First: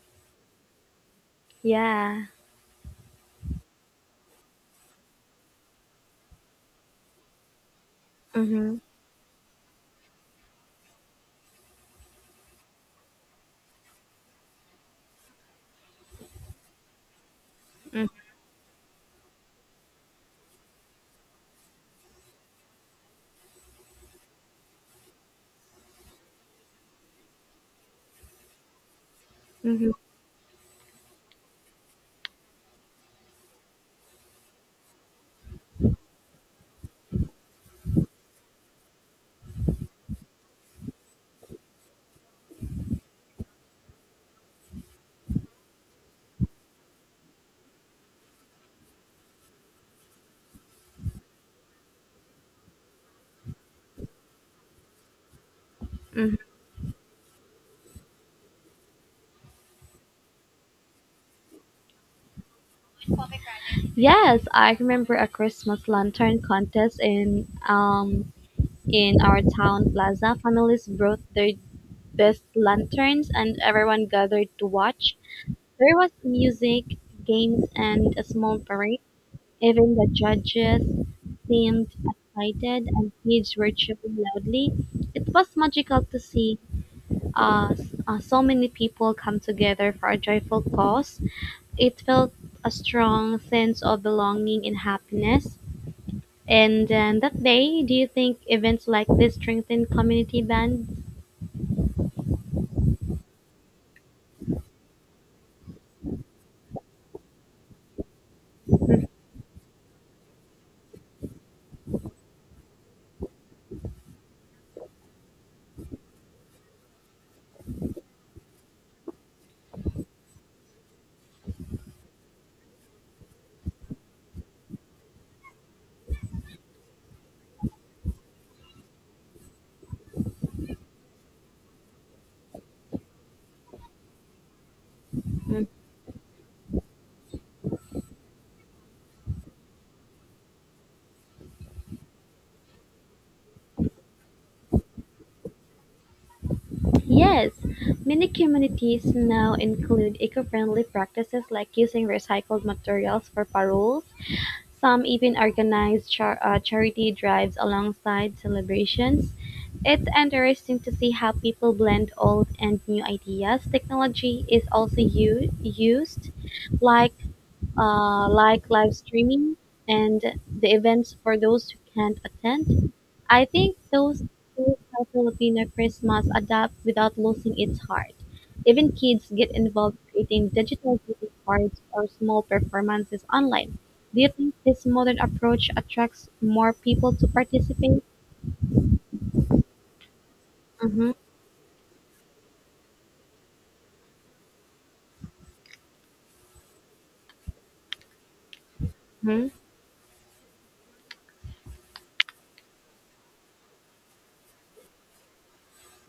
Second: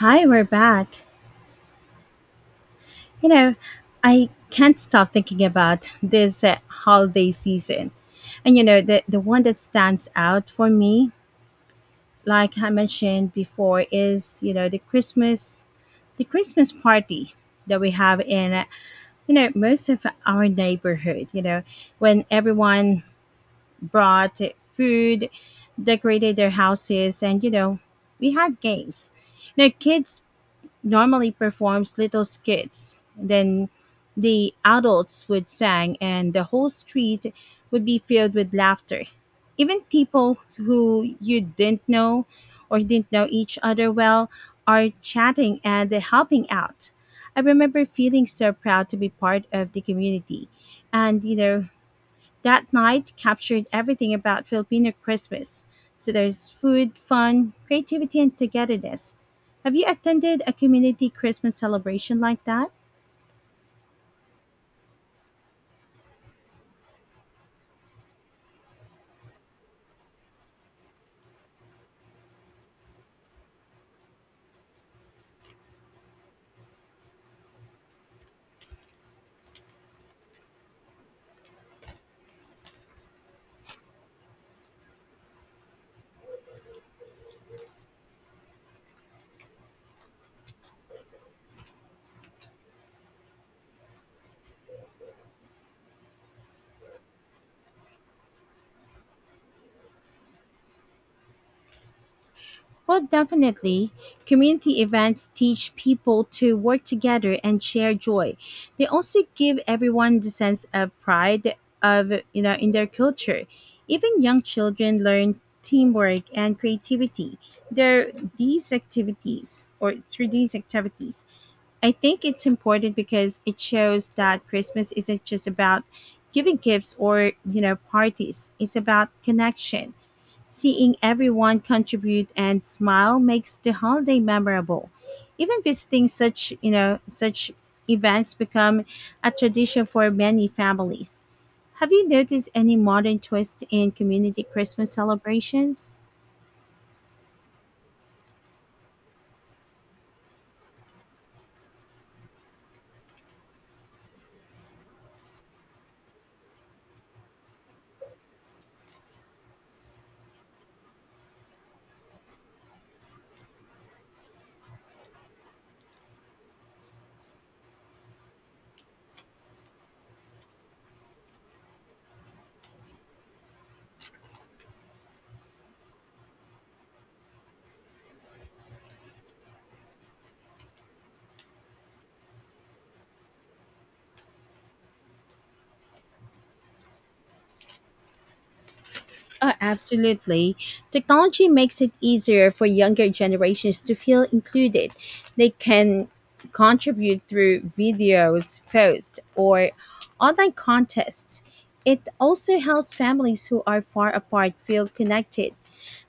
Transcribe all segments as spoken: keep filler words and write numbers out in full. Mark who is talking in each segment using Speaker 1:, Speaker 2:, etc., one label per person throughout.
Speaker 1: Hi, we're back.
Speaker 2: Yeah.
Speaker 1: You know, I can't stop thinking about this uh, holiday season. And you
Speaker 2: Mhm.
Speaker 1: know, the the one that stands out for me, like I mentioned before, is, you know, the Christmas the Christmas party that we
Speaker 2: Mhm.
Speaker 1: have in uh, you know, most of our neighborhood, you know, when everyone brought food, decorated their houses, and you know, we had games. You know,
Speaker 2: Mhm.
Speaker 1: kids normally performs little skits. Then the adults would sing, and the whole street would be filled with laughter. Even people who you didn't know or didn't know each other well are chatting and helping out. I remember feeling so proud to be part of the community. And, you know, that night captured everything about Filipino Christmas. So
Speaker 2: Mhm.
Speaker 1: there's food, fun, creativity, and togetherness. Have you attended a community Christmas celebration like that?
Speaker 2: Yes, I remember a Christmas lantern contest in um in our town plaza. Families brought their best lanterns and everyone gathered to watch. There was music, games and a small parade. Even the judges seemed excited and kids were cheering loudly. It was magical to see uh, s- uh, so many people come together for a joyful cause. It felt a strong sense of belonging and happiness. And then that day, do you think events like this strengthen community bands?
Speaker 1: Well, definitely. Community events teach people to work together and share joy. They also give everyone the sense of pride of you know in their culture. Even young children learn teamwork and creativity. There these activities or through these activities. I think it's important because it shows that Christmas isn't just about giving gifts or, you know, parties. It's about connection. Seeing everyone contribute and smile makes the holiday memorable. Even
Speaker 2: Mm.
Speaker 1: visiting such, you know, such events become a tradition for many families. Have you noticed any modern twist in community Christmas celebrations?
Speaker 2: Yes, many communities now include eco-friendly practices like using recycled materials for paroles. Some even organize char- uh, charity drives alongside celebrations. It's interesting to see how people blend old and new ideas. Technology is also u- used like uh, like live streaming and the events for those who can't attend. I think those shows how Filipino Christmas adapt without losing its heart. Even kids get involved creating digital greeting cards or small performances online. Do you think this modern approach attracts more people to participate?
Speaker 1: Uh, absolutely.
Speaker 2: Mm-hmm,
Speaker 1: Technology makes it easier for younger generations to feel included. They can contribute through videos, posts,
Speaker 2: mm-hmm,
Speaker 1: or online contests. It also helps families who are far apart feel connected.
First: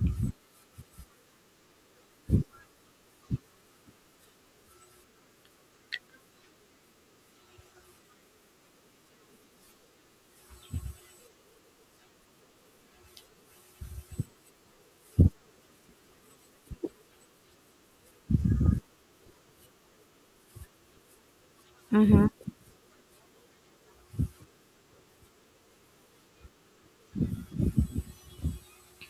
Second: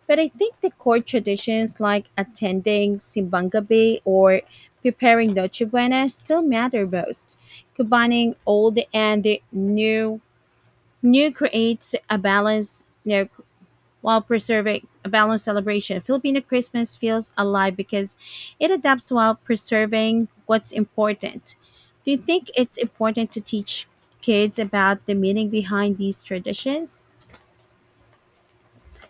Speaker 1: But I think the core traditions like attending Simbang Gabi or preparing Noche Buena still matter most. Combining old and new new creates a balance you know while preserving a balanced celebration. Filipino Christmas feels alive because it adapts while preserving what's important. Do you
Speaker 2: mm-hmm.
Speaker 1: think it's important to teach kids about the meaning behind these traditions?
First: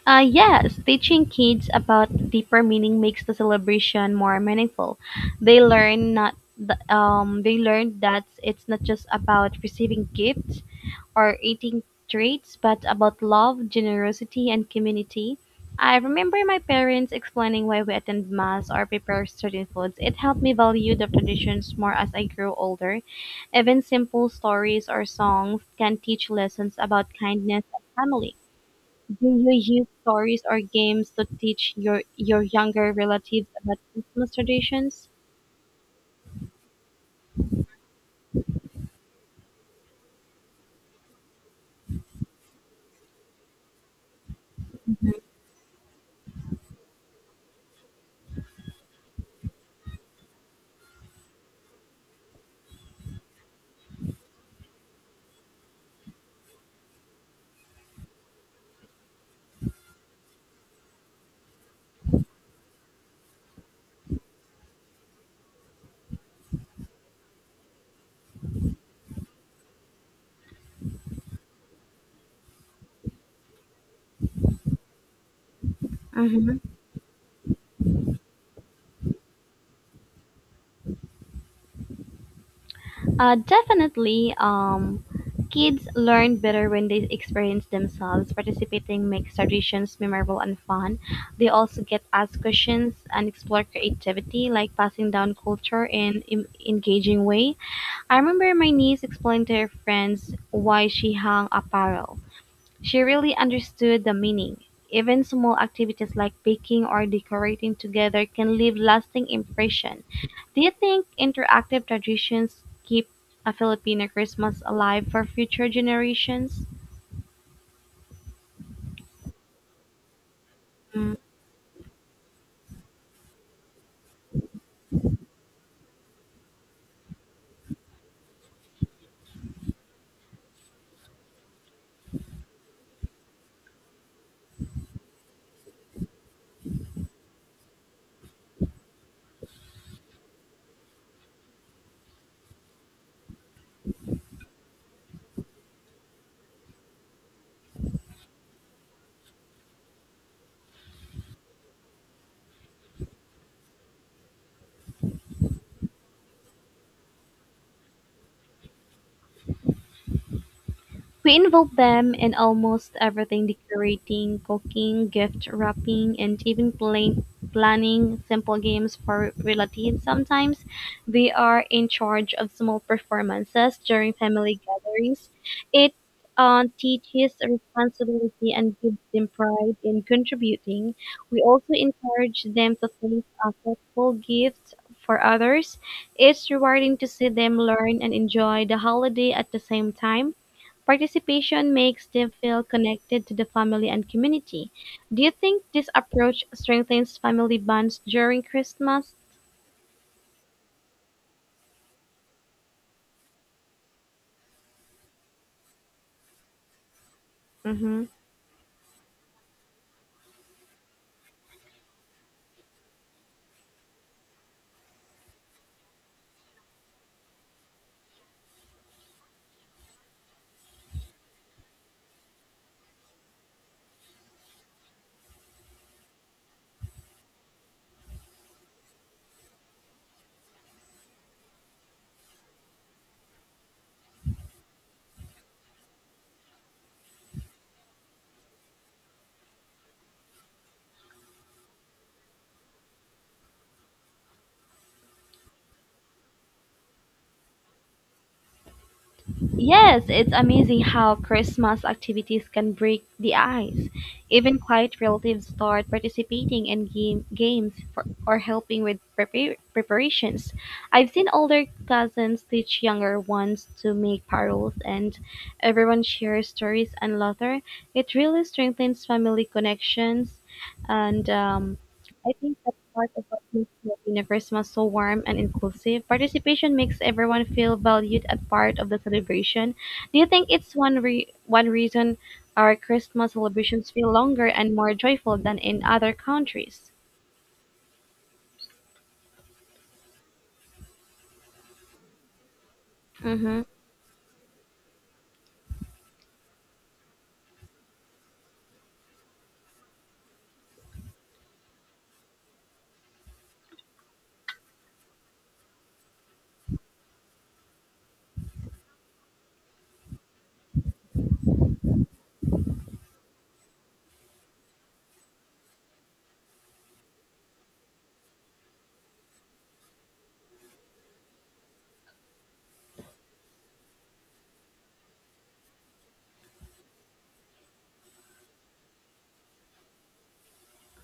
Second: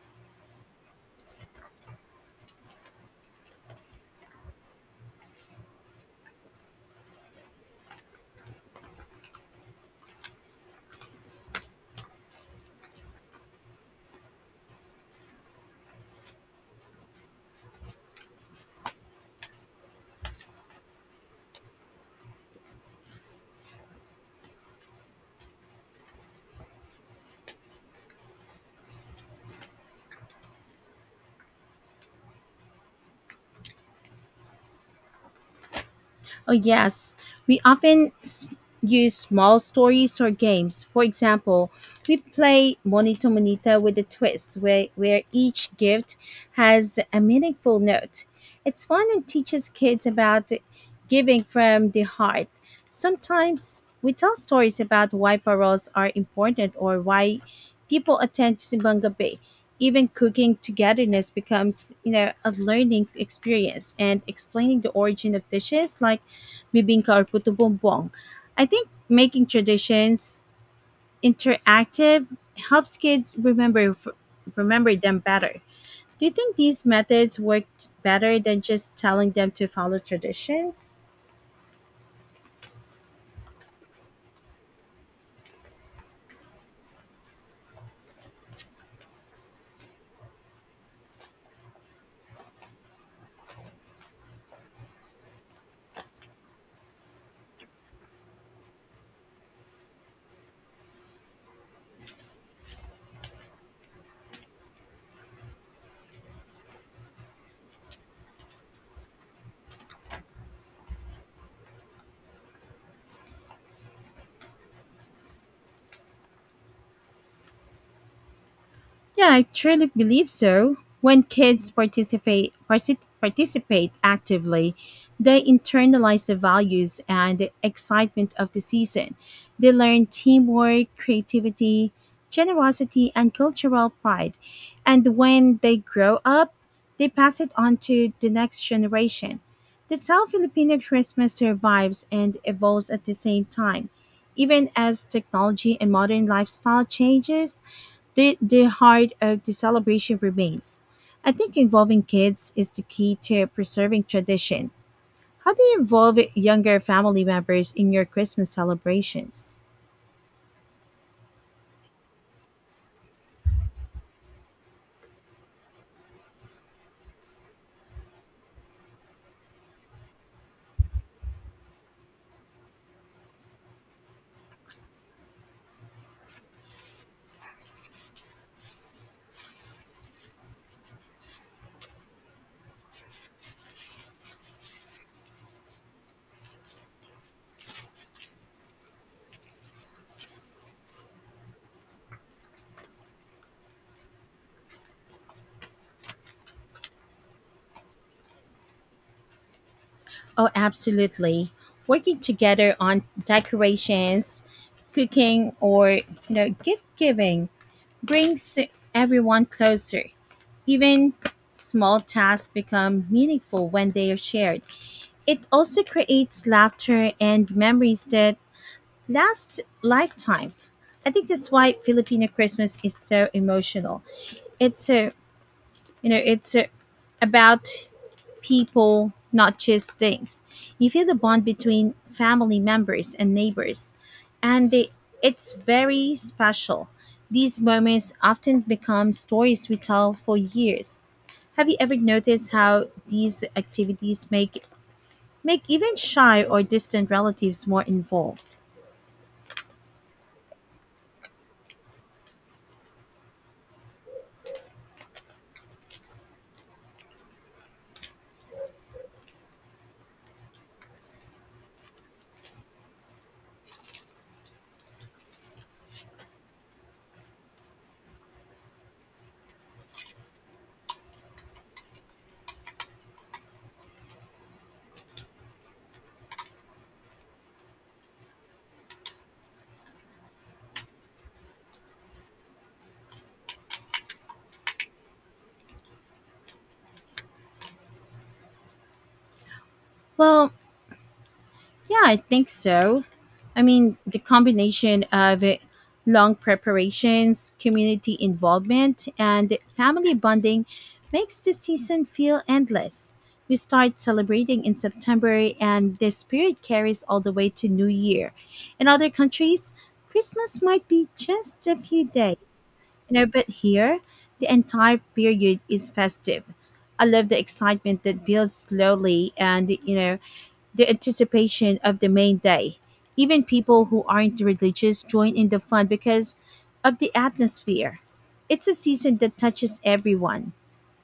Speaker 2: Uh, yes, teaching kids about deeper meaning makes the celebration more meaningful. They learn not th- um, they learn that it's not just about receiving gifts or eating treats, but about love, generosity, and community. I remember my parents explaining why we attend mass or prepare certain foods. It helped me value the traditions more as I grew older. Even simple stories or songs can teach lessons about kindness and family. Do you use stories or games to teach your your younger relatives about Christmas traditions?
Speaker 1: Oh, yes. We often s- use small stories or games. For example, we play Monito Monita with a twist, where, where each gift has a meaningful note. It's fun and teaches kids about giving from the heart. Sometimes we tell stories about why paroles are important or why people attend Simbanga Bay. Even cooking togetherness becomes, you know, a learning experience and explaining the origin of dishes like bibingka or puto bumbong. I think making traditions interactive helps kids remember remember them better. Do you think
Speaker 2: Mm-hmm.
Speaker 1: these methods worked better than just telling them to follow traditions?
Speaker 2: Uh, definitely, um, kids learn better when they experience themselves. Participating makes traditions memorable and fun. They also get asked questions and explore creativity, like passing down culture in in engaging way. I remember my niece explained to her friends why she hung apparel. She really understood the meaning. Even small activities like baking or decorating together can leave lasting impression. Do you think interactive traditions keep a Filipino Christmas alive for future generations?
Speaker 1: Yeah, I truly believe so. When kids participate partic- participate actively, they internalize the values and the excitement of the season. They learn teamwork, creativity, generosity, and cultural pride. And when they grow up, they pass it on to the next generation. That's how Filipino Christmas survives and evolves at the same time. Even as technology and modern lifestyle changes, the, the heart of the celebration remains. I think involving kids is the key to preserving tradition. How do you involve younger family members in your Christmas celebrations?
Speaker 2: We involve them in almost everything decorating, cooking, gift wrapping, and even plan- planning simple games for relatives. Sometimes we are in charge of small performances during family gatherings. It uh, teaches responsibility and gives them pride in contributing. We also encourage them to think of thoughtful gifts for others. It's rewarding to see them learn and enjoy the holiday at the same time. Participation makes them feel connected to the family and community. Do you think this approach strengthens family bonds during Christmas?
Speaker 1: Oh, absolutely. Working together on decorations, cooking, or you know, gift giving
Speaker 2: Mm-hmm.
Speaker 1: brings everyone closer. Even small tasks become meaningful when they are shared. It also creates laughter and memories that Last lifetime. I think that's why Filipino Christmas is so emotional. It's a, you know, it's a, about people, not just things. You feel the bond between family members and neighbors, and they, it's very special. These moments often become stories we tell for years. Have you ever noticed how these activities make make even shy or distant relatives more involved?
Speaker 2: Yes, it's amazing how Christmas activities can break the ice. Even quiet relatives start participating in game, games for, or helping with prepar- preparations. I've seen older cousins teach younger ones to make paroles, and everyone shares stories and laughter. It really strengthens family connections, and um, I think part of what makes the Universe so warm and inclusive. Participation makes everyone feel valued and part of the celebration. Do you think it's one re- one reason our Christmas celebrations feel longer and more joyful than in other countries?
Speaker 1: Well, yeah, I think so.
Speaker 2: Mm-hmm.
Speaker 1: I mean, the combination of uh, long preparations, community involvement, and family bonding makes the season feel endless. We start celebrating in September, and the spirit carries all the way to New Year. In other countries, Christmas might be just a few days. You know, but here, the entire period is festive. I love the excitement that builds slowly and, you know, the anticipation of the main day. Even people who aren't religious join in the fun because of the atmosphere. It's a season that touches everyone.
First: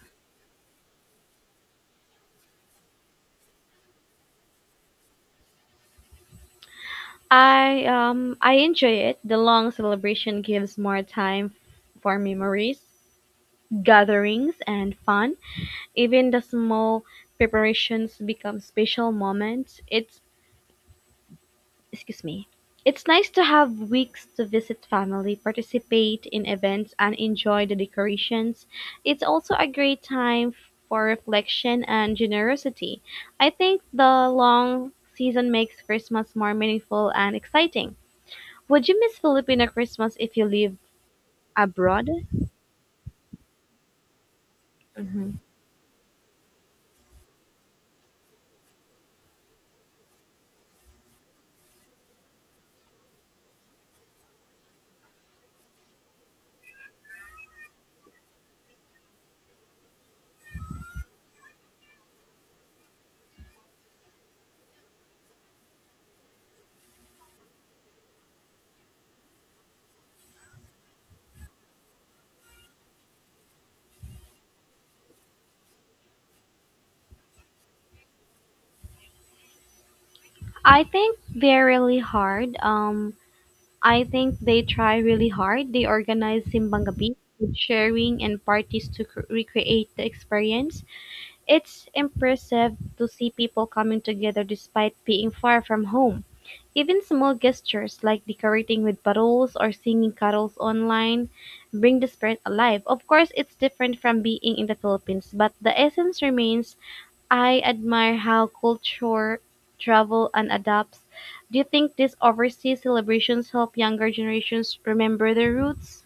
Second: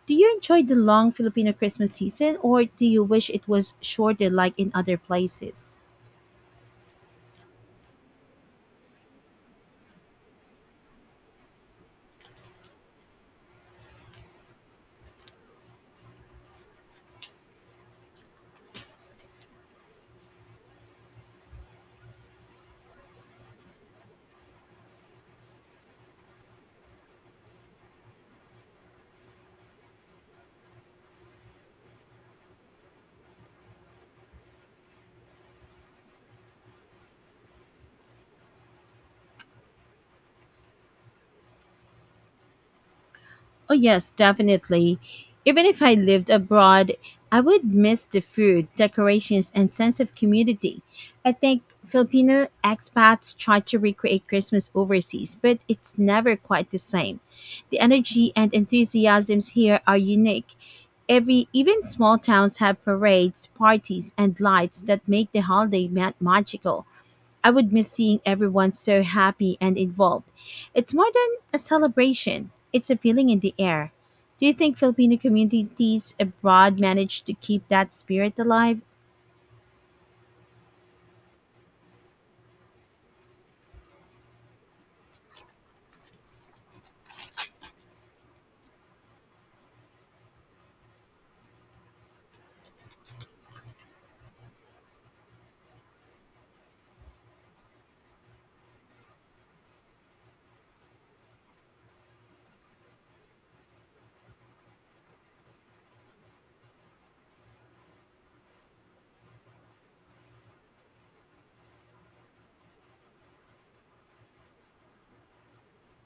Speaker 1: Do you enjoy the long Filipino Christmas season or do you wish it was shorter like in other places?
Speaker 2: I um I enjoy it. The long celebration gives more time for memories, gatherings, and fun. Even the small preparations become special moments. It's excuse me. It's nice to have weeks to visit family, participate in events, and enjoy the decorations. It's also a great time for reflection and generosity. I think the long season makes Christmas more meaningful and exciting. Would you miss Filipino Christmas if you live abroad?
Speaker 1: Oh, yes, definitely.
Speaker 2: Hmm.
Speaker 1: Even if I lived abroad, I would miss the food, decorations, and sense of community. I think Filipino expats try to recreate Christmas overseas, but it's never quite the same. The energy and enthusiasms here are unique. Every even small towns have parades, parties, and lights that make the holiday ma- magical. I would miss seeing everyone so happy and involved. It's more than a celebration, it's a feeling in the air. Do you think Filipino communities abroad manage to keep that spirit alive?
Speaker 2: I think they're really hard. Um, I think they try really hard. They organize Simbang Gabi, food sharing, and parties to cr- recreate the experience. It's impressive to see people coming together despite being far from home. Even small gestures like decorating with bottles or singing carols online bring the spirit alive. Of course, it's different from being in the Philippines, but the essence remains. I admire how culture travel and adapts. Do you think these overseas celebrations help younger generations remember their roots?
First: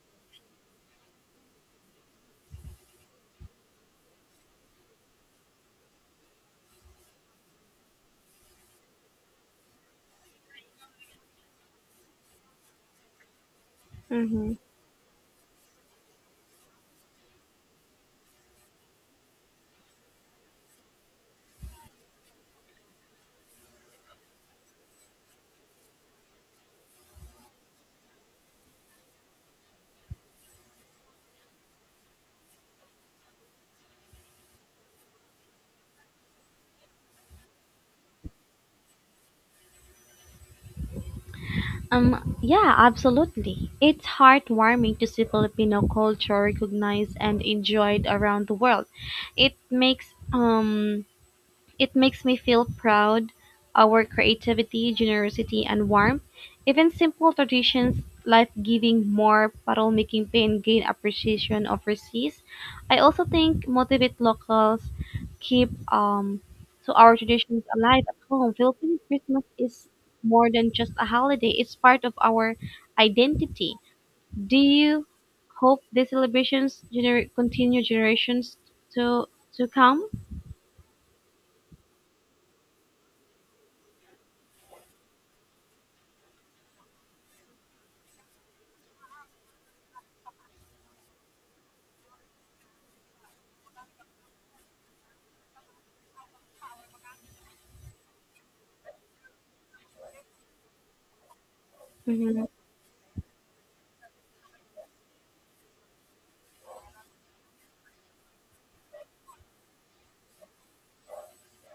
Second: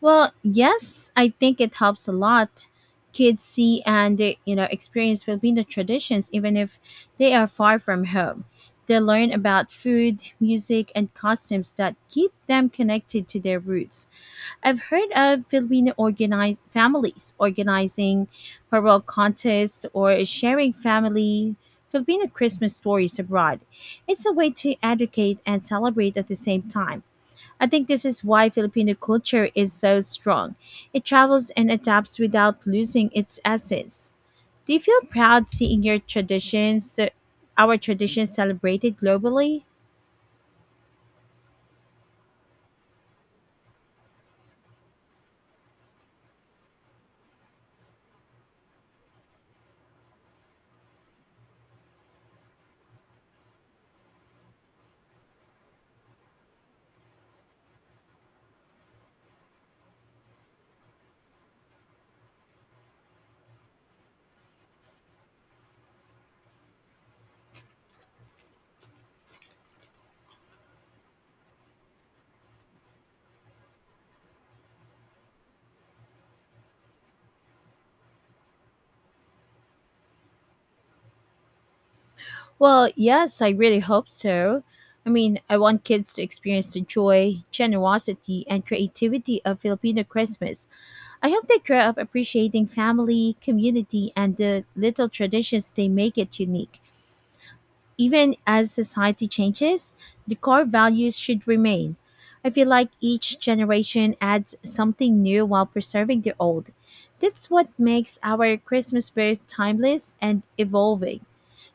Speaker 1: Well, yes, I think it helps a lot. Kids see and uh, you know experience Filipino traditions even if they are far from home. They learn about food, music, and costumes that keep them connected to their roots.
Speaker 2: Mm-hmm.
Speaker 1: I've heard of Filipino organized families organizing parole contests or sharing family Filipino Christmas stories abroad. It's a way to educate and celebrate at the same time. I think this is why Filipino culture is so strong. It travels and adapts without losing its essence. Do you feel proud seeing your traditions, uh, our traditions celebrated globally?
Speaker 2: Um, yeah, absolutely. It's heartwarming to see Filipino culture recognized and enjoyed around the world. It makes um It makes me feel proud. Our creativity, generosity, and warmth, even simple traditions like giving more, bottle making pain gain appreciation overseas. I also think motivate locals keep um so our traditions alive at home. Philippine Christmas is more than just a holiday; it's part of our identity. Do you hope the celebrations gener- continue generations to to come?
Speaker 1: Well, yes, I really hope so. I mean, I want kids to experience the joy, generosity, and creativity of Filipino Christmas. I hope they grow up appreciating family, community, and the little traditions they make it unique. Even as society changes, the core values should remain.
Speaker 2: Mhm.
Speaker 1: I feel like each generation adds something new while preserving the old. That's what makes our Christmas both timeless and evolving.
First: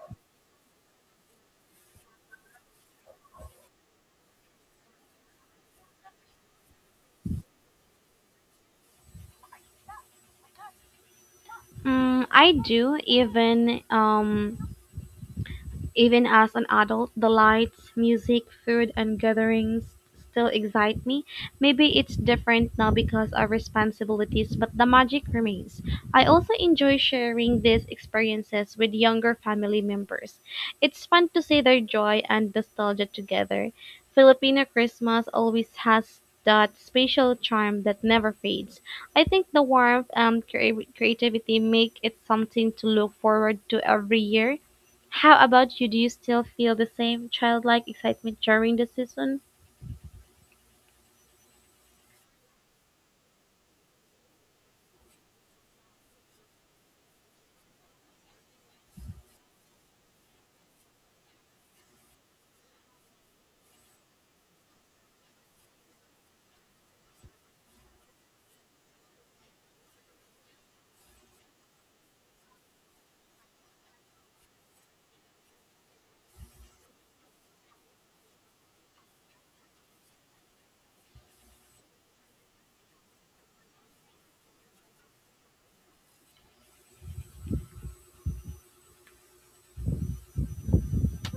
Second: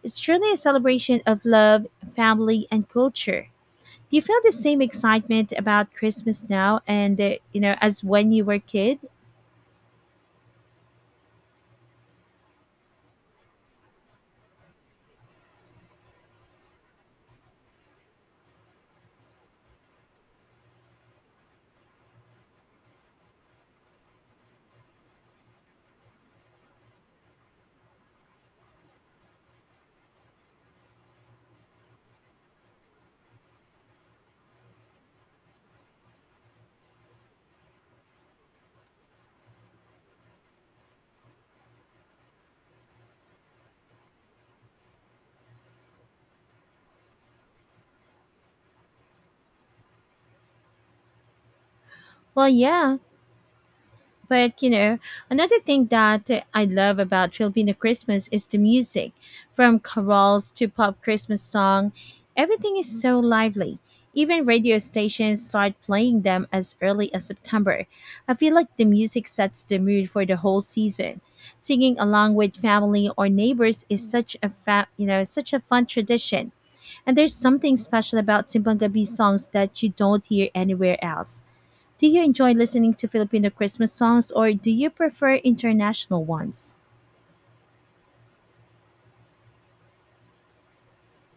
Speaker 1: It's truly a celebration of love, family, and culture. Do you feel the same excitement about Christmas now and uh, you know as when you were a kid?
Speaker 2: Mm, I do even um even as an adult, the lights, music, food, and gatherings still excite me. Maybe it's different now because of responsibilities, but the magic remains. I also enjoy sharing these experiences with younger family members. It's fun to see their joy and nostalgia together. Filipino Christmas always has that special charm that never fades. I think the warmth and crea- creativity make it something to look forward to every year. How about you? Do you still feel the same childlike excitement during the season?
Speaker 1: Well, yeah, but you know, another thing that I love about Filipino Christmas is the music. From carols to pop Christmas song, everything is so lively. Even radio stations start playing them as early as September. I feel like the music sets the mood for the whole season. Singing along with family or neighbors is such a fa- you know, such a fun tradition. And there's something special about Timbangabi songs that you don't hear anywhere else. Do you enjoy listening to Filipino Christmas songs or do you prefer international ones?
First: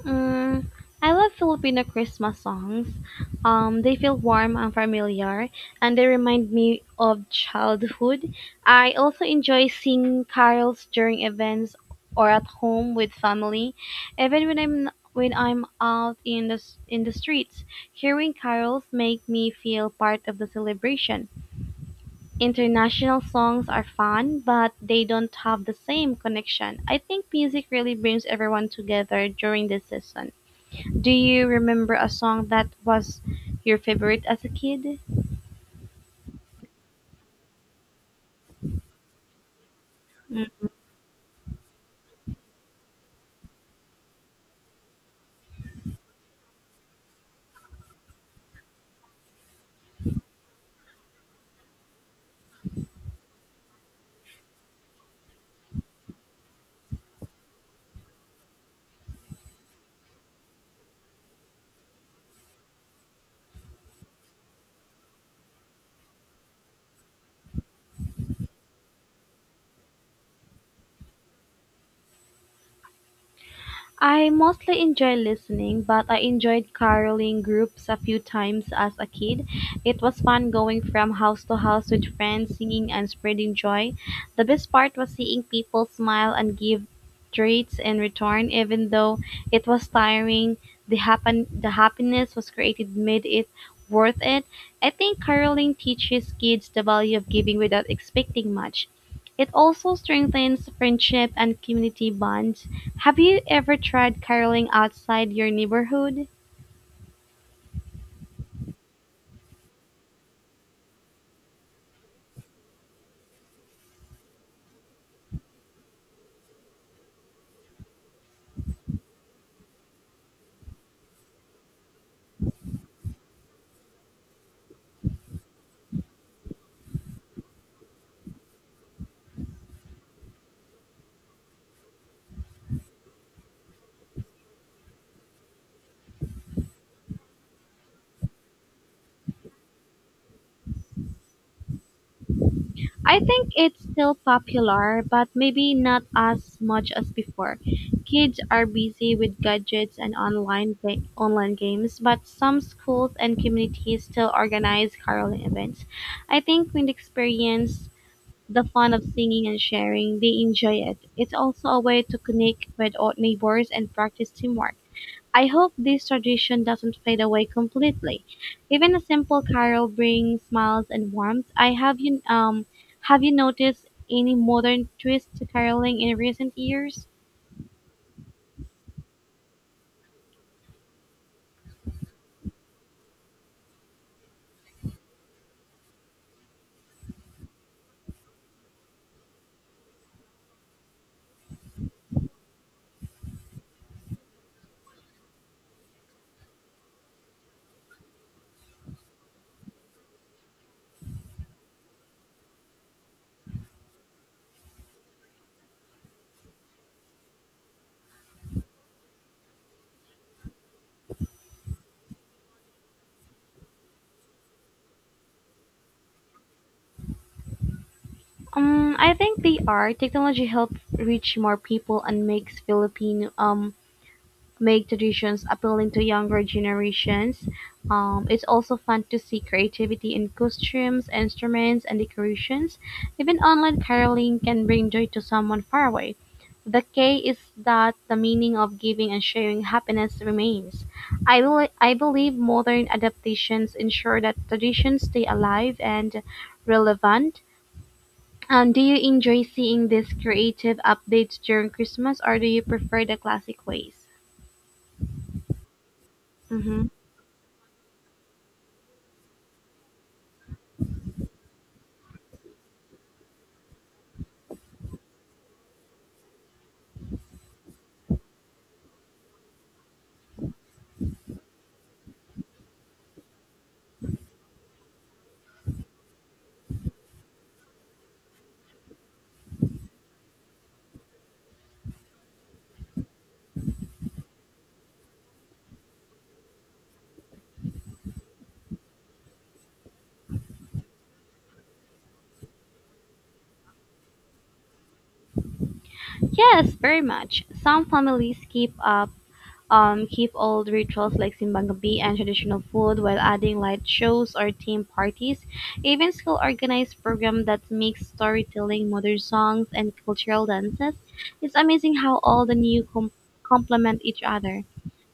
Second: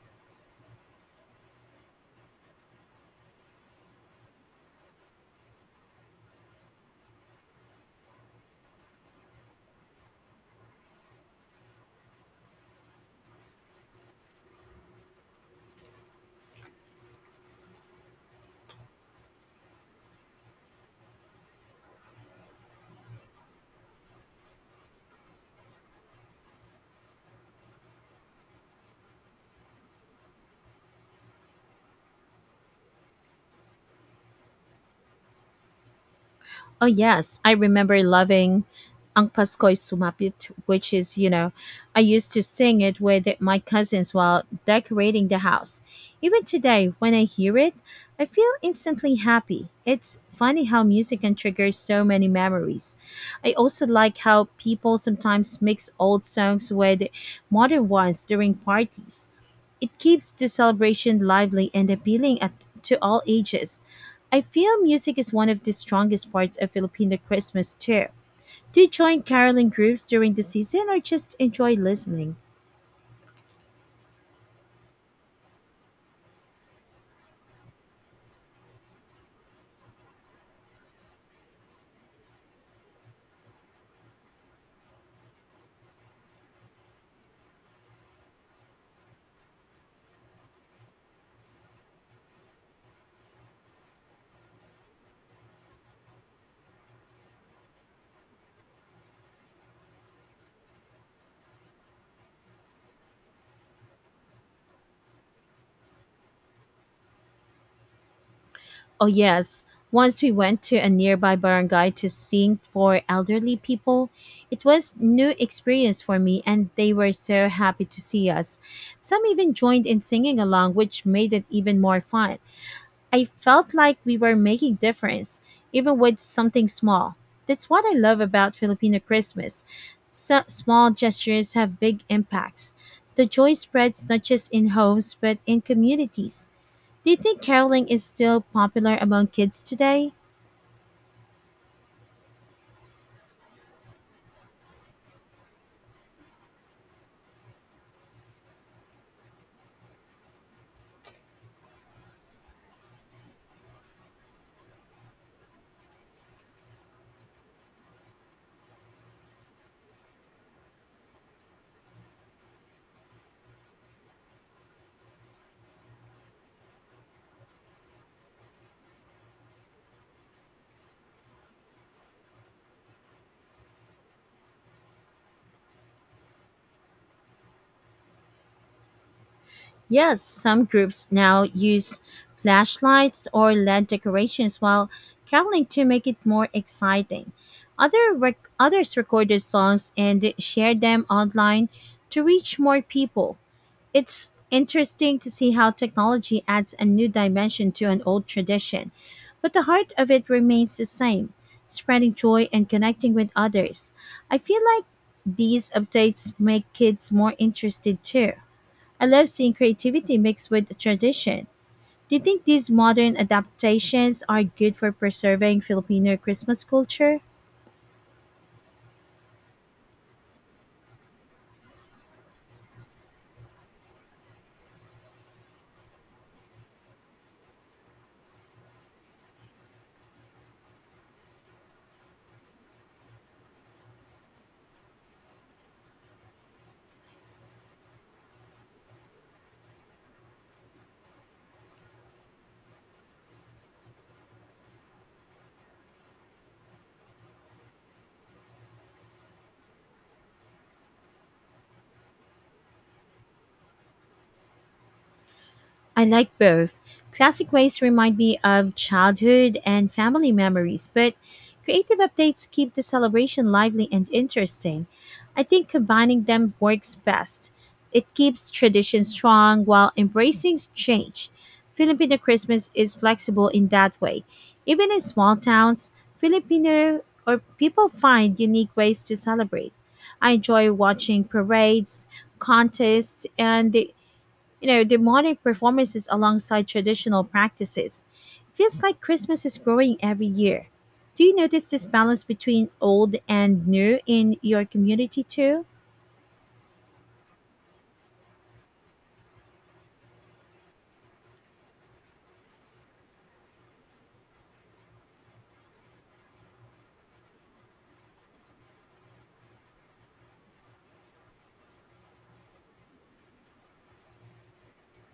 Speaker 2: Mm, I love Filipino Christmas songs. Um, they feel warm and familiar, and they remind me of childhood. I also enjoy singing carols during events or at home with family, even when I'm when I'm out in the s- in the streets. Hearing carols make me feel part of the celebration. International songs are fun, but they don't have the same connection. I think music really brings everyone together during this season. Do you remember a song that was your favorite as a kid?
Speaker 1: Oh yes, I remember loving Ang Pasko'y Sumapit, which is, you know, I used to sing it with my cousins while decorating the house. Even today, when I hear it, I feel instantly happy. It's funny how music can trigger so many memories. I also like how people sometimes mix old songs with modern ones during parties. It keeps the celebration lively and appealing at, to all ages. I feel music is one of the strongest parts of Filipino Christmas too. Do you join caroling groups during the season or just enjoy listening?
Speaker 2: I mostly enjoy listening, but I enjoyed caroling groups a few times as a kid. It was fun going from house to house with friends, singing and spreading joy. The best part was seeing people smile and give treats in return, even though it was tiring. The happen the happiness was created made it worth it. I think caroling teaches kids the value of giving without expecting much. It also strengthens friendship and community bonds. Have you ever tried caroling outside your neighborhood?
Speaker 1: Oh, yes. Once we went to a nearby barangay to sing for elderly people. It was new experience for me and they were so happy to see us. Some even joined in singing along which made it even more fun. I felt like we were making difference, even with something small. That's what I love about Filipino Christmas. So, small gestures have big impacts. The joy spreads not just in homes, but in communities. Do you think caroling is still popular among kids today?
Speaker 2: I think it's still popular, but maybe not as much as before. Kids are busy with gadgets and online ga- online games, but some schools and communities still organize caroling events. I think when they experience the fun of singing and sharing, they enjoy it. It's also a way to connect with old neighbors and practice teamwork. I hope this tradition doesn't fade away completely. Even a simple carol brings smiles and warmth. I have you um Have you noticed any modern twist to caroling in recent years?
Speaker 1: Yes, some groups now use flashlights or L E D decorations while traveling to make it more exciting. Other rec- others recorded songs and shared them online to reach more people. It's interesting to see how technology adds a new dimension to an old tradition, but the heart of it remains the same, spreading joy and connecting with others. I feel like these updates make kids more interested too. I love seeing creativity mixed with tradition. Do you think these modern adaptations are good for preserving Filipino Christmas culture?
Speaker 2: Um, I think they are. Technology helps reach more people and makes Filipino um make traditions appealing to younger generations. Um, it's also fun to see creativity in costumes, instruments, and decorations. Even online caroling can bring joy to someone far away. The key is that the meaning of giving and sharing happiness remains. I, bel I believe modern adaptations ensure that traditions stay alive and relevant. Um, do you enjoy seeing these creative updates during Christmas or do you prefer the classic ways?
Speaker 1: I like both.
Speaker 2: Mm-hmm.
Speaker 1: Classic ways remind me of childhood and family memories, but creative updates keep the celebration lively and interesting. I think combining them works best. It keeps tradition strong while embracing change. Filipino Christmas is flexible in that way. Even in small towns, Filipino or people find unique ways to celebrate. I enjoy watching parades, contests, and the you know, demonic performances alongside traditional practices. It feels like Christmas is growing every year. Do you notice this balance between old and new in your community too?
Speaker 2: Yes, very much. Some families keep up um, keep old rituals like Simbang Gabi and traditional food while adding light shows or theme parties. Events will organize program that mix storytelling, modern songs, and cultural dances. It's amazing how all the new com- complement each other.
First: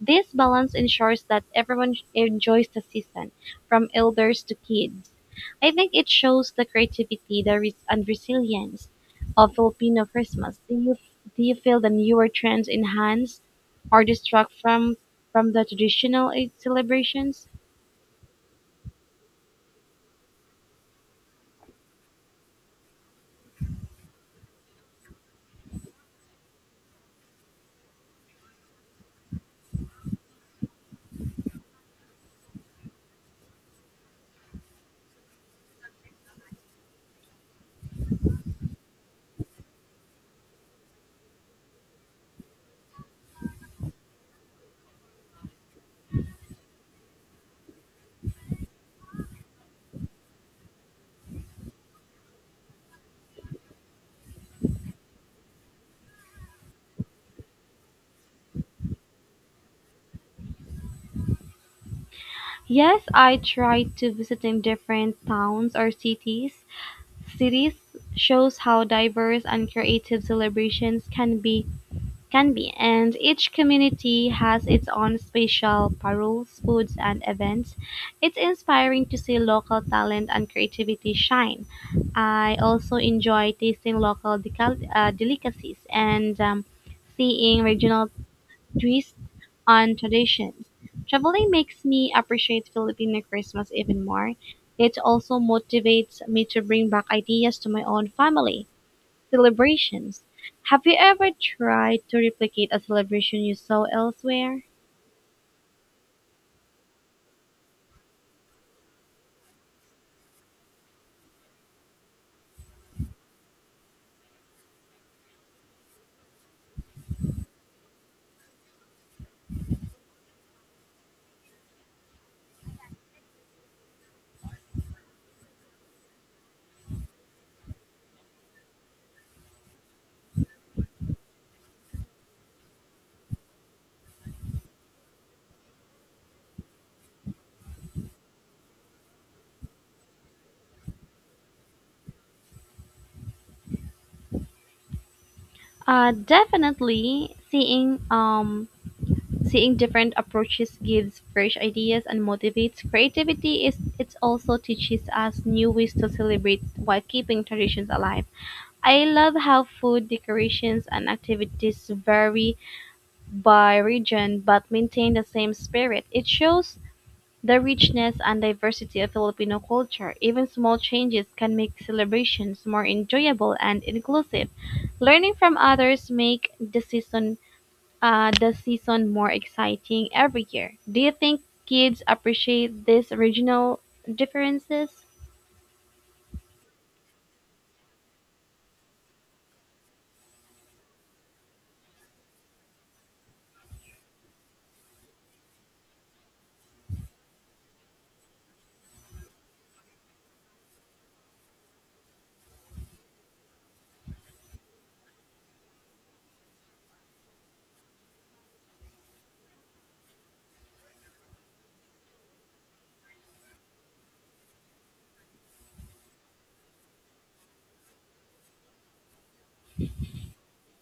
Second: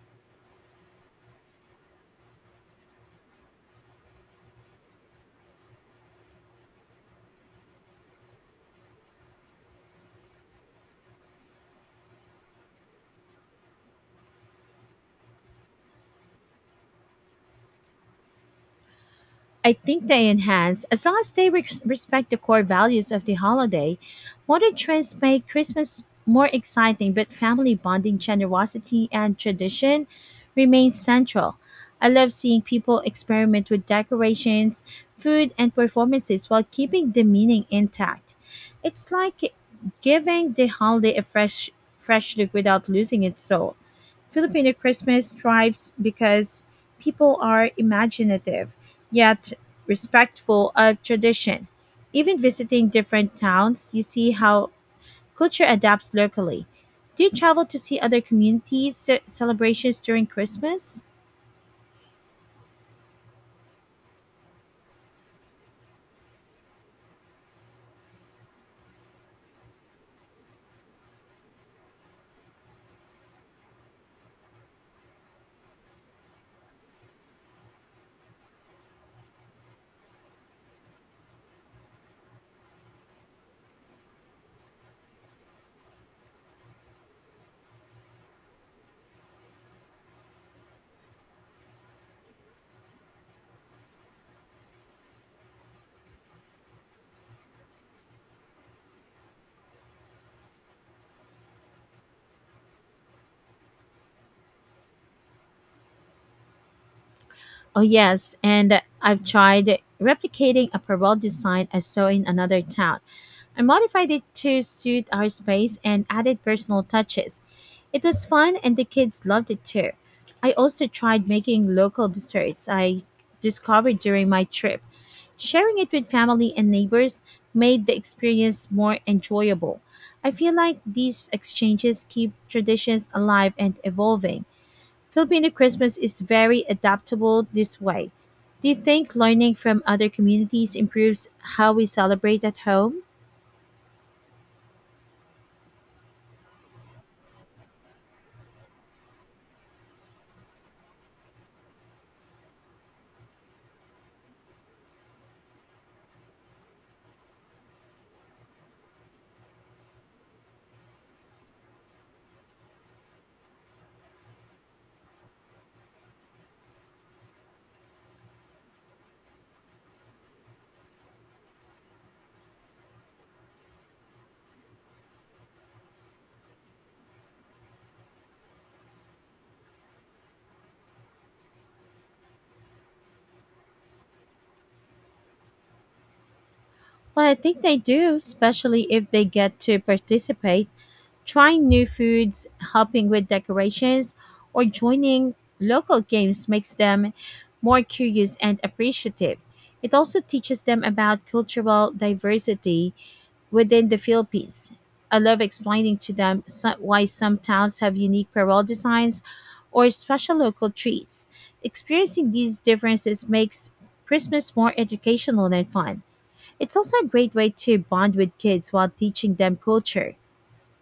Speaker 2: This balance ensures that everyone enjoys the season, from elders to kids. I think it shows the creativity the res- and resilience of Filipino Christmas. Do you, do you feel the newer trends enhance or distract from from the traditional Eid celebrations?
Speaker 1: I think they enhance, as long as they res- respect the core values of the holiday. Modern trends make Christmas more exciting, but family bonding, generosity, and tradition remain central. I love seeing people experiment with decorations, food, and performances while keeping the meaning intact. It's like giving the holiday a fresh, fresh look without losing its soul. Filipino Christmas thrives because people are imaginative yet respectful of tradition. Even visiting different towns, you see how culture adapts locally. Do you travel to see other communities' ce- celebrations during Christmas?
Speaker 2: Yes, I try to visiting different towns or cities. Cities shows how diverse and creative celebrations can be can be and each community has its own special paroles, foods and events. It's inspiring to see local talent and creativity shine. I also enjoy tasting local decal- uh, delicacies and um, seeing regional twists on traditions. Traveling makes me appreciate Filipino Christmas even more. It also motivates me to bring back ideas to my own family celebrations. Have you ever tried to replicate a celebration you saw elsewhere?
Speaker 1: Oh, yes, and I've tried replicating a parole design I saw in another town. I modified it to suit our space and added personal touches. It was fun and the kids loved it too. I also tried making local desserts I discovered during my trip. Sharing it with family and neighbors made the experience more enjoyable. I feel like these exchanges keep traditions alive and evolving. Filipino Christmas is very adaptable this way. Do you think learning from other communities improves how we celebrate at home?
Speaker 2: Uh, definitely, seeing um seeing different approaches gives fresh ideas and motivates creativity. Is it also teaches us new ways to celebrate while keeping traditions alive. I love how food decorations and activities vary by region but maintain the same spirit. It shows the richness and diversity of Filipino culture. Even small changes can make celebrations more enjoyable and inclusive. Learning from others make the season uh, the season more exciting every year. Do you think kids appreciate these regional differences?
Speaker 1: Well, I think they do, especially if they get to participate, trying new foods, helping with decorations, or joining local games makes them more curious and appreciative. It also teaches them about cultural diversity within the Philippines. I love explaining to them so- why some towns have unique parole designs or special local treats. Experiencing these differences makes Christmas more educational and fun. It's also a great way to bond with kids while teaching them culture.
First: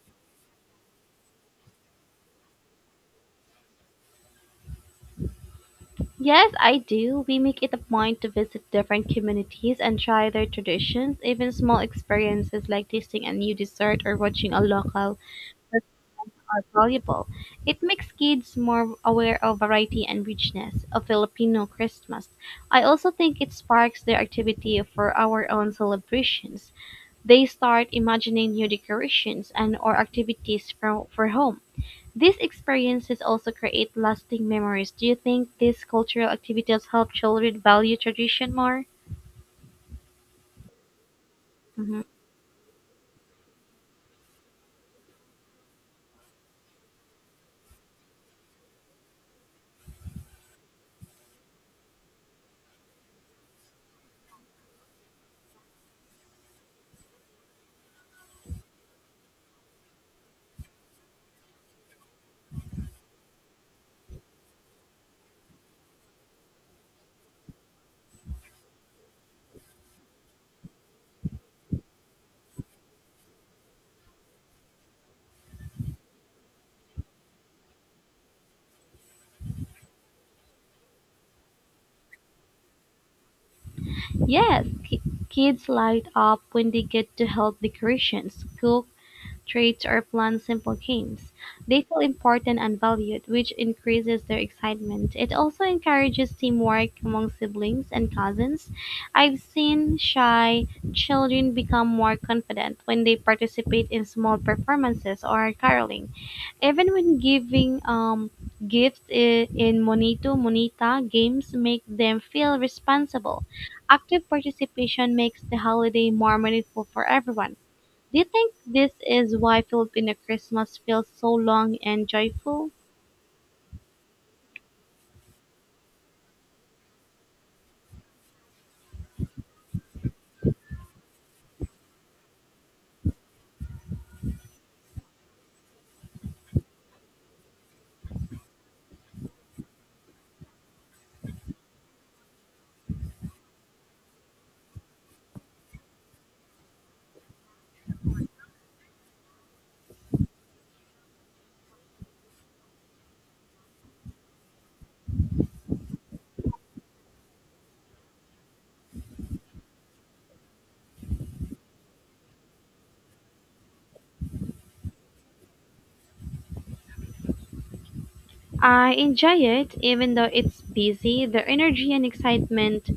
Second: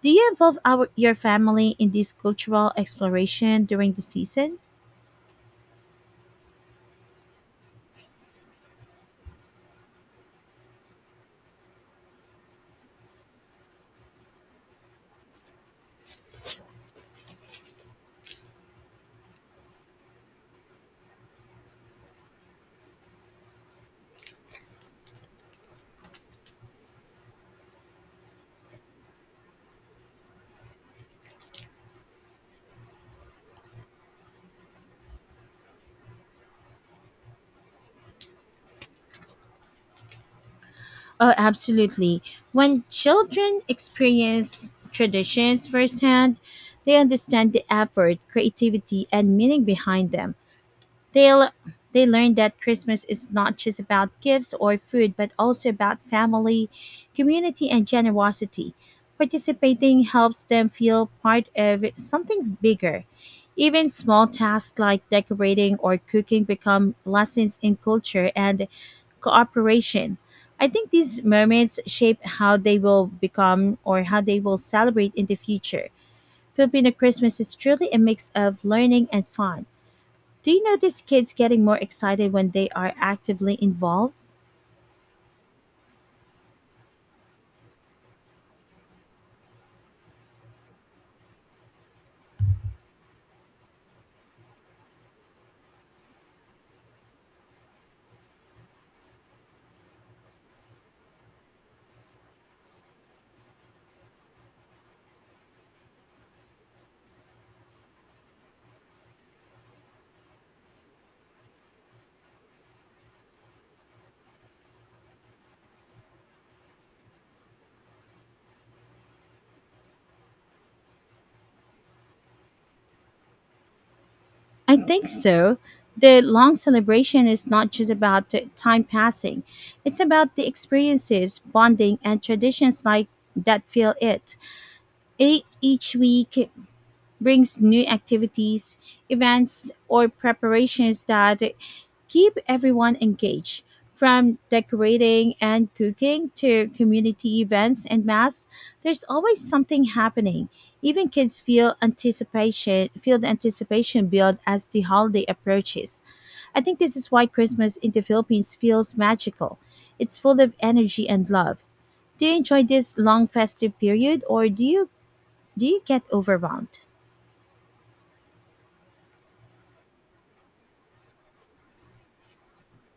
Speaker 1: Do you involve our, your family in this cultural exploration during the season?
Speaker 2: Yes, I do. We make it a point to visit different communities and try their traditions, even small experiences like tasting a new dessert or watching a local restaurant are valuable. It makes kids more aware of variety and richness of Filipino Christmas. I also think it sparks their activity for our own celebrations. They start imagining new decorations and or activities for, for home. These experiences also create lasting memories. Do you think these cultural activities help children value tradition more?
Speaker 1: Oh,
Speaker 2: Hmm.
Speaker 1: absolutely. When children experience traditions firsthand, they understand the effort, creativity, and meaning behind them. They, l- they learn that Christmas is not just about gifts or food, but also about family, community, and generosity. Participating helps them feel part of something bigger. Even small tasks like decorating or cooking become lessons in culture and cooperation. I think these moments shape how they will become or how they will celebrate in the future. Filipino Christmas is truly a mix of learning and fun. Do you notice kids getting more excited when they are actively involved?
Speaker 2: Yes, ki- kids light up when they get to help decorations, cook, trades, or plan simple games. They feel important and valued, which increases their excitement. It also encourages teamwork among siblings and cousins. I've seen shy children become more confident when they participate in small performances or caroling. Even when giving um, gifts i- in Monito Monita, games make them feel responsible. Active participation makes the holiday more meaningful for everyone. Do you think this is why Filipino Christmas feels so long and joyful?
Speaker 1: I think so. The long celebration is not just about the time passing, it's about the experiences, bonding, and traditions like that feel it. E- Each week brings new activities, events, or preparations that keep everyone engaged. From decorating and cooking to community events and mass, there's always something happening. Even kids feel anticipation, feel the anticipation build as the holiday approaches. I think this is why Christmas in the Philippines feels magical. It's full of energy and love. Do you enjoy this long festive period or do you do you get overwhelmed?
Speaker 2: I enjoy it, even though it's busy. The energy and excitement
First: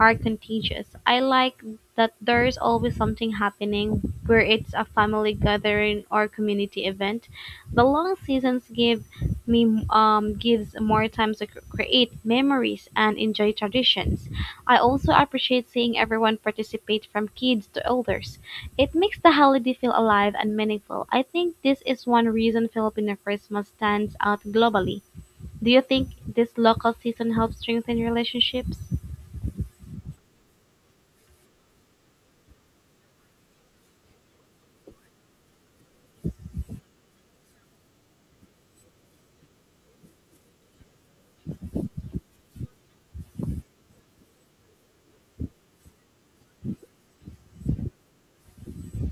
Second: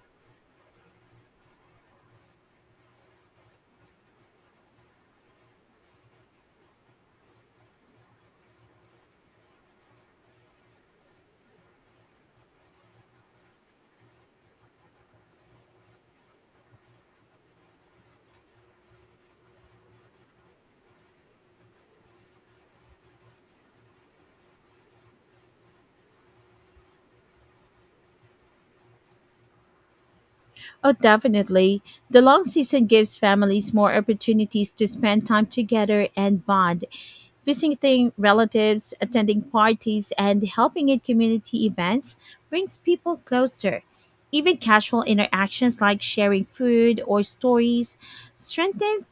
Speaker 2: are contagious. I like that there's always something happening, where it's a family gathering or community event. The long seasons give me um, gives more time to cr- create memories and enjoy traditions. I also appreciate seeing everyone participate from kids to elders. It makes the holiday feel alive and meaningful. I think this is one reason Filipino Christmas stands out globally. Do you think this local season helps strengthen relationships?
Speaker 1: Oh, definitely. The long season gives families more opportunities to spend time together and bond, visiting relatives, attending parties, and helping in community events brings people closer. Even casual interactions like sharing food or stories strengthen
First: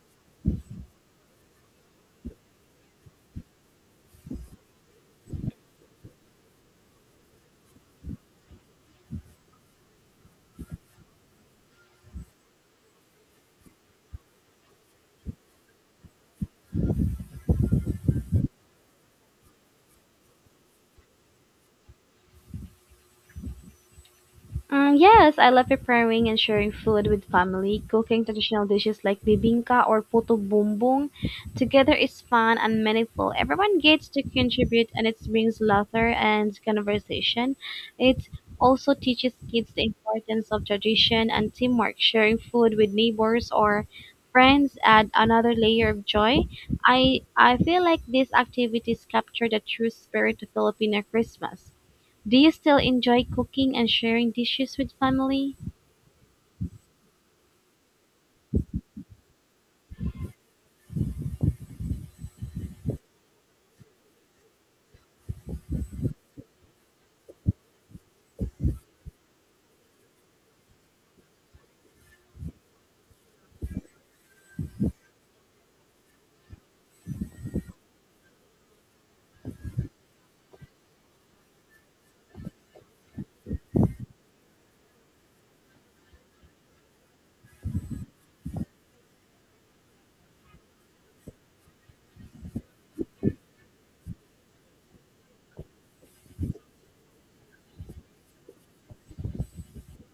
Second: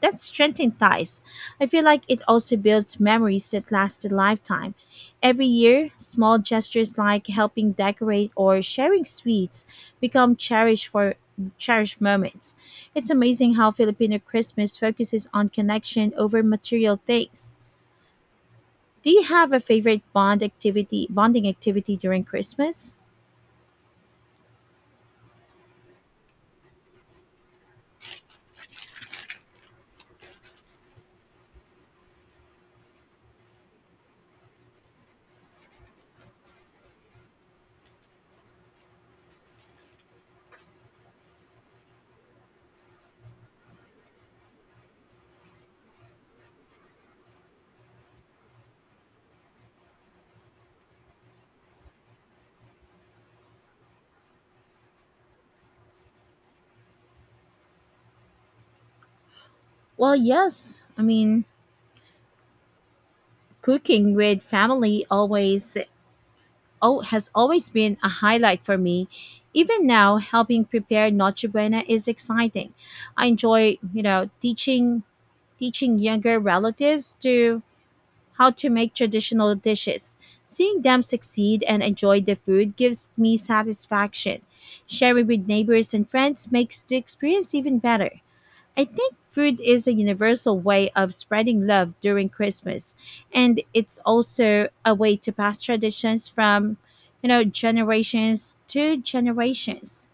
Speaker 1: that strengthens ties. I feel like it also builds memories that last a lifetime. Every year, small gestures like helping decorate or sharing sweets become cherished for cherished moments. It's amazing how Filipino Christmas focuses on connection over material things. Do you have a favorite bond activity, bonding activity during Christmas?
Speaker 2: Um, yes, I love preparing and sharing food with family. Cooking traditional dishes like bibingka or puto bumbong together is fun and meaningful. Everyone gets to contribute and it brings laughter and conversation. It also teaches kids the importance of tradition and teamwork. Sharing food with neighbors or friends add another layer of joy. I I feel like these activities capture the true spirit of Filipino Christmas. Do you still enjoy cooking and sharing dishes with family?
Speaker 1: Well, yes. I mean, cooking with family always oh, has always been a highlight for me. Even now, helping prepare Noche Buena is exciting. I enjoy, you know, teaching teaching younger relatives to how to make traditional dishes. Seeing them succeed and enjoy the food gives me satisfaction. Sharing with neighbors and friends makes the experience even better. I think food is a universal way of spreading love during Christmas, and it's also a way to pass traditions from, you know, generations to generations.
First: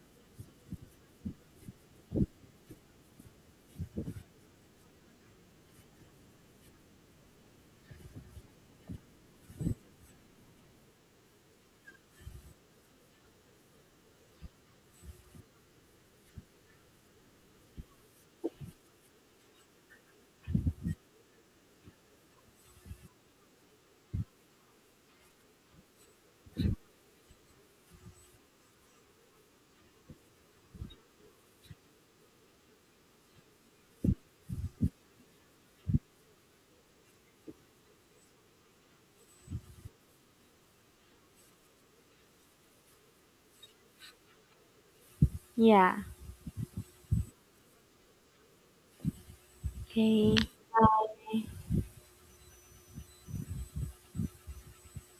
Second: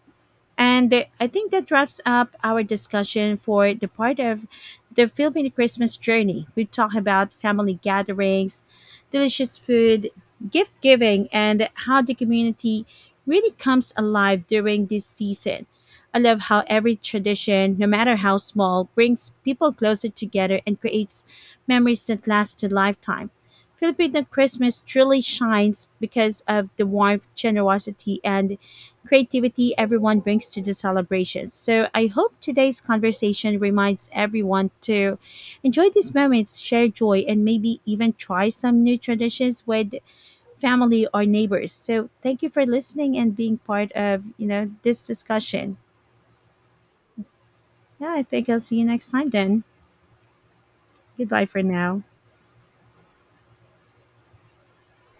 Speaker 1: And th- I think that wraps up our discussion for the part of the Filipino Christmas journey. We talked about family gatherings, delicious food, gift giving, and how the community really comes alive during this season. I love how every tradition, no matter how small, brings people closer together and creates memories that last a lifetime. Filipino Christmas truly shines because of the warmth, generosity, and creativity everyone brings to the celebration. So I hope today's conversation reminds everyone to enjoy these moments, share joy, and maybe even try some new traditions with family or neighbors. So thank you for listening and being part of, you know, this discussion.
Speaker 2: Yeah.
Speaker 1: Yeah, I think I'll see you next time then.
Speaker 2: Okay.
Speaker 1: Goodbye
Speaker 2: Bye.
Speaker 1: for now.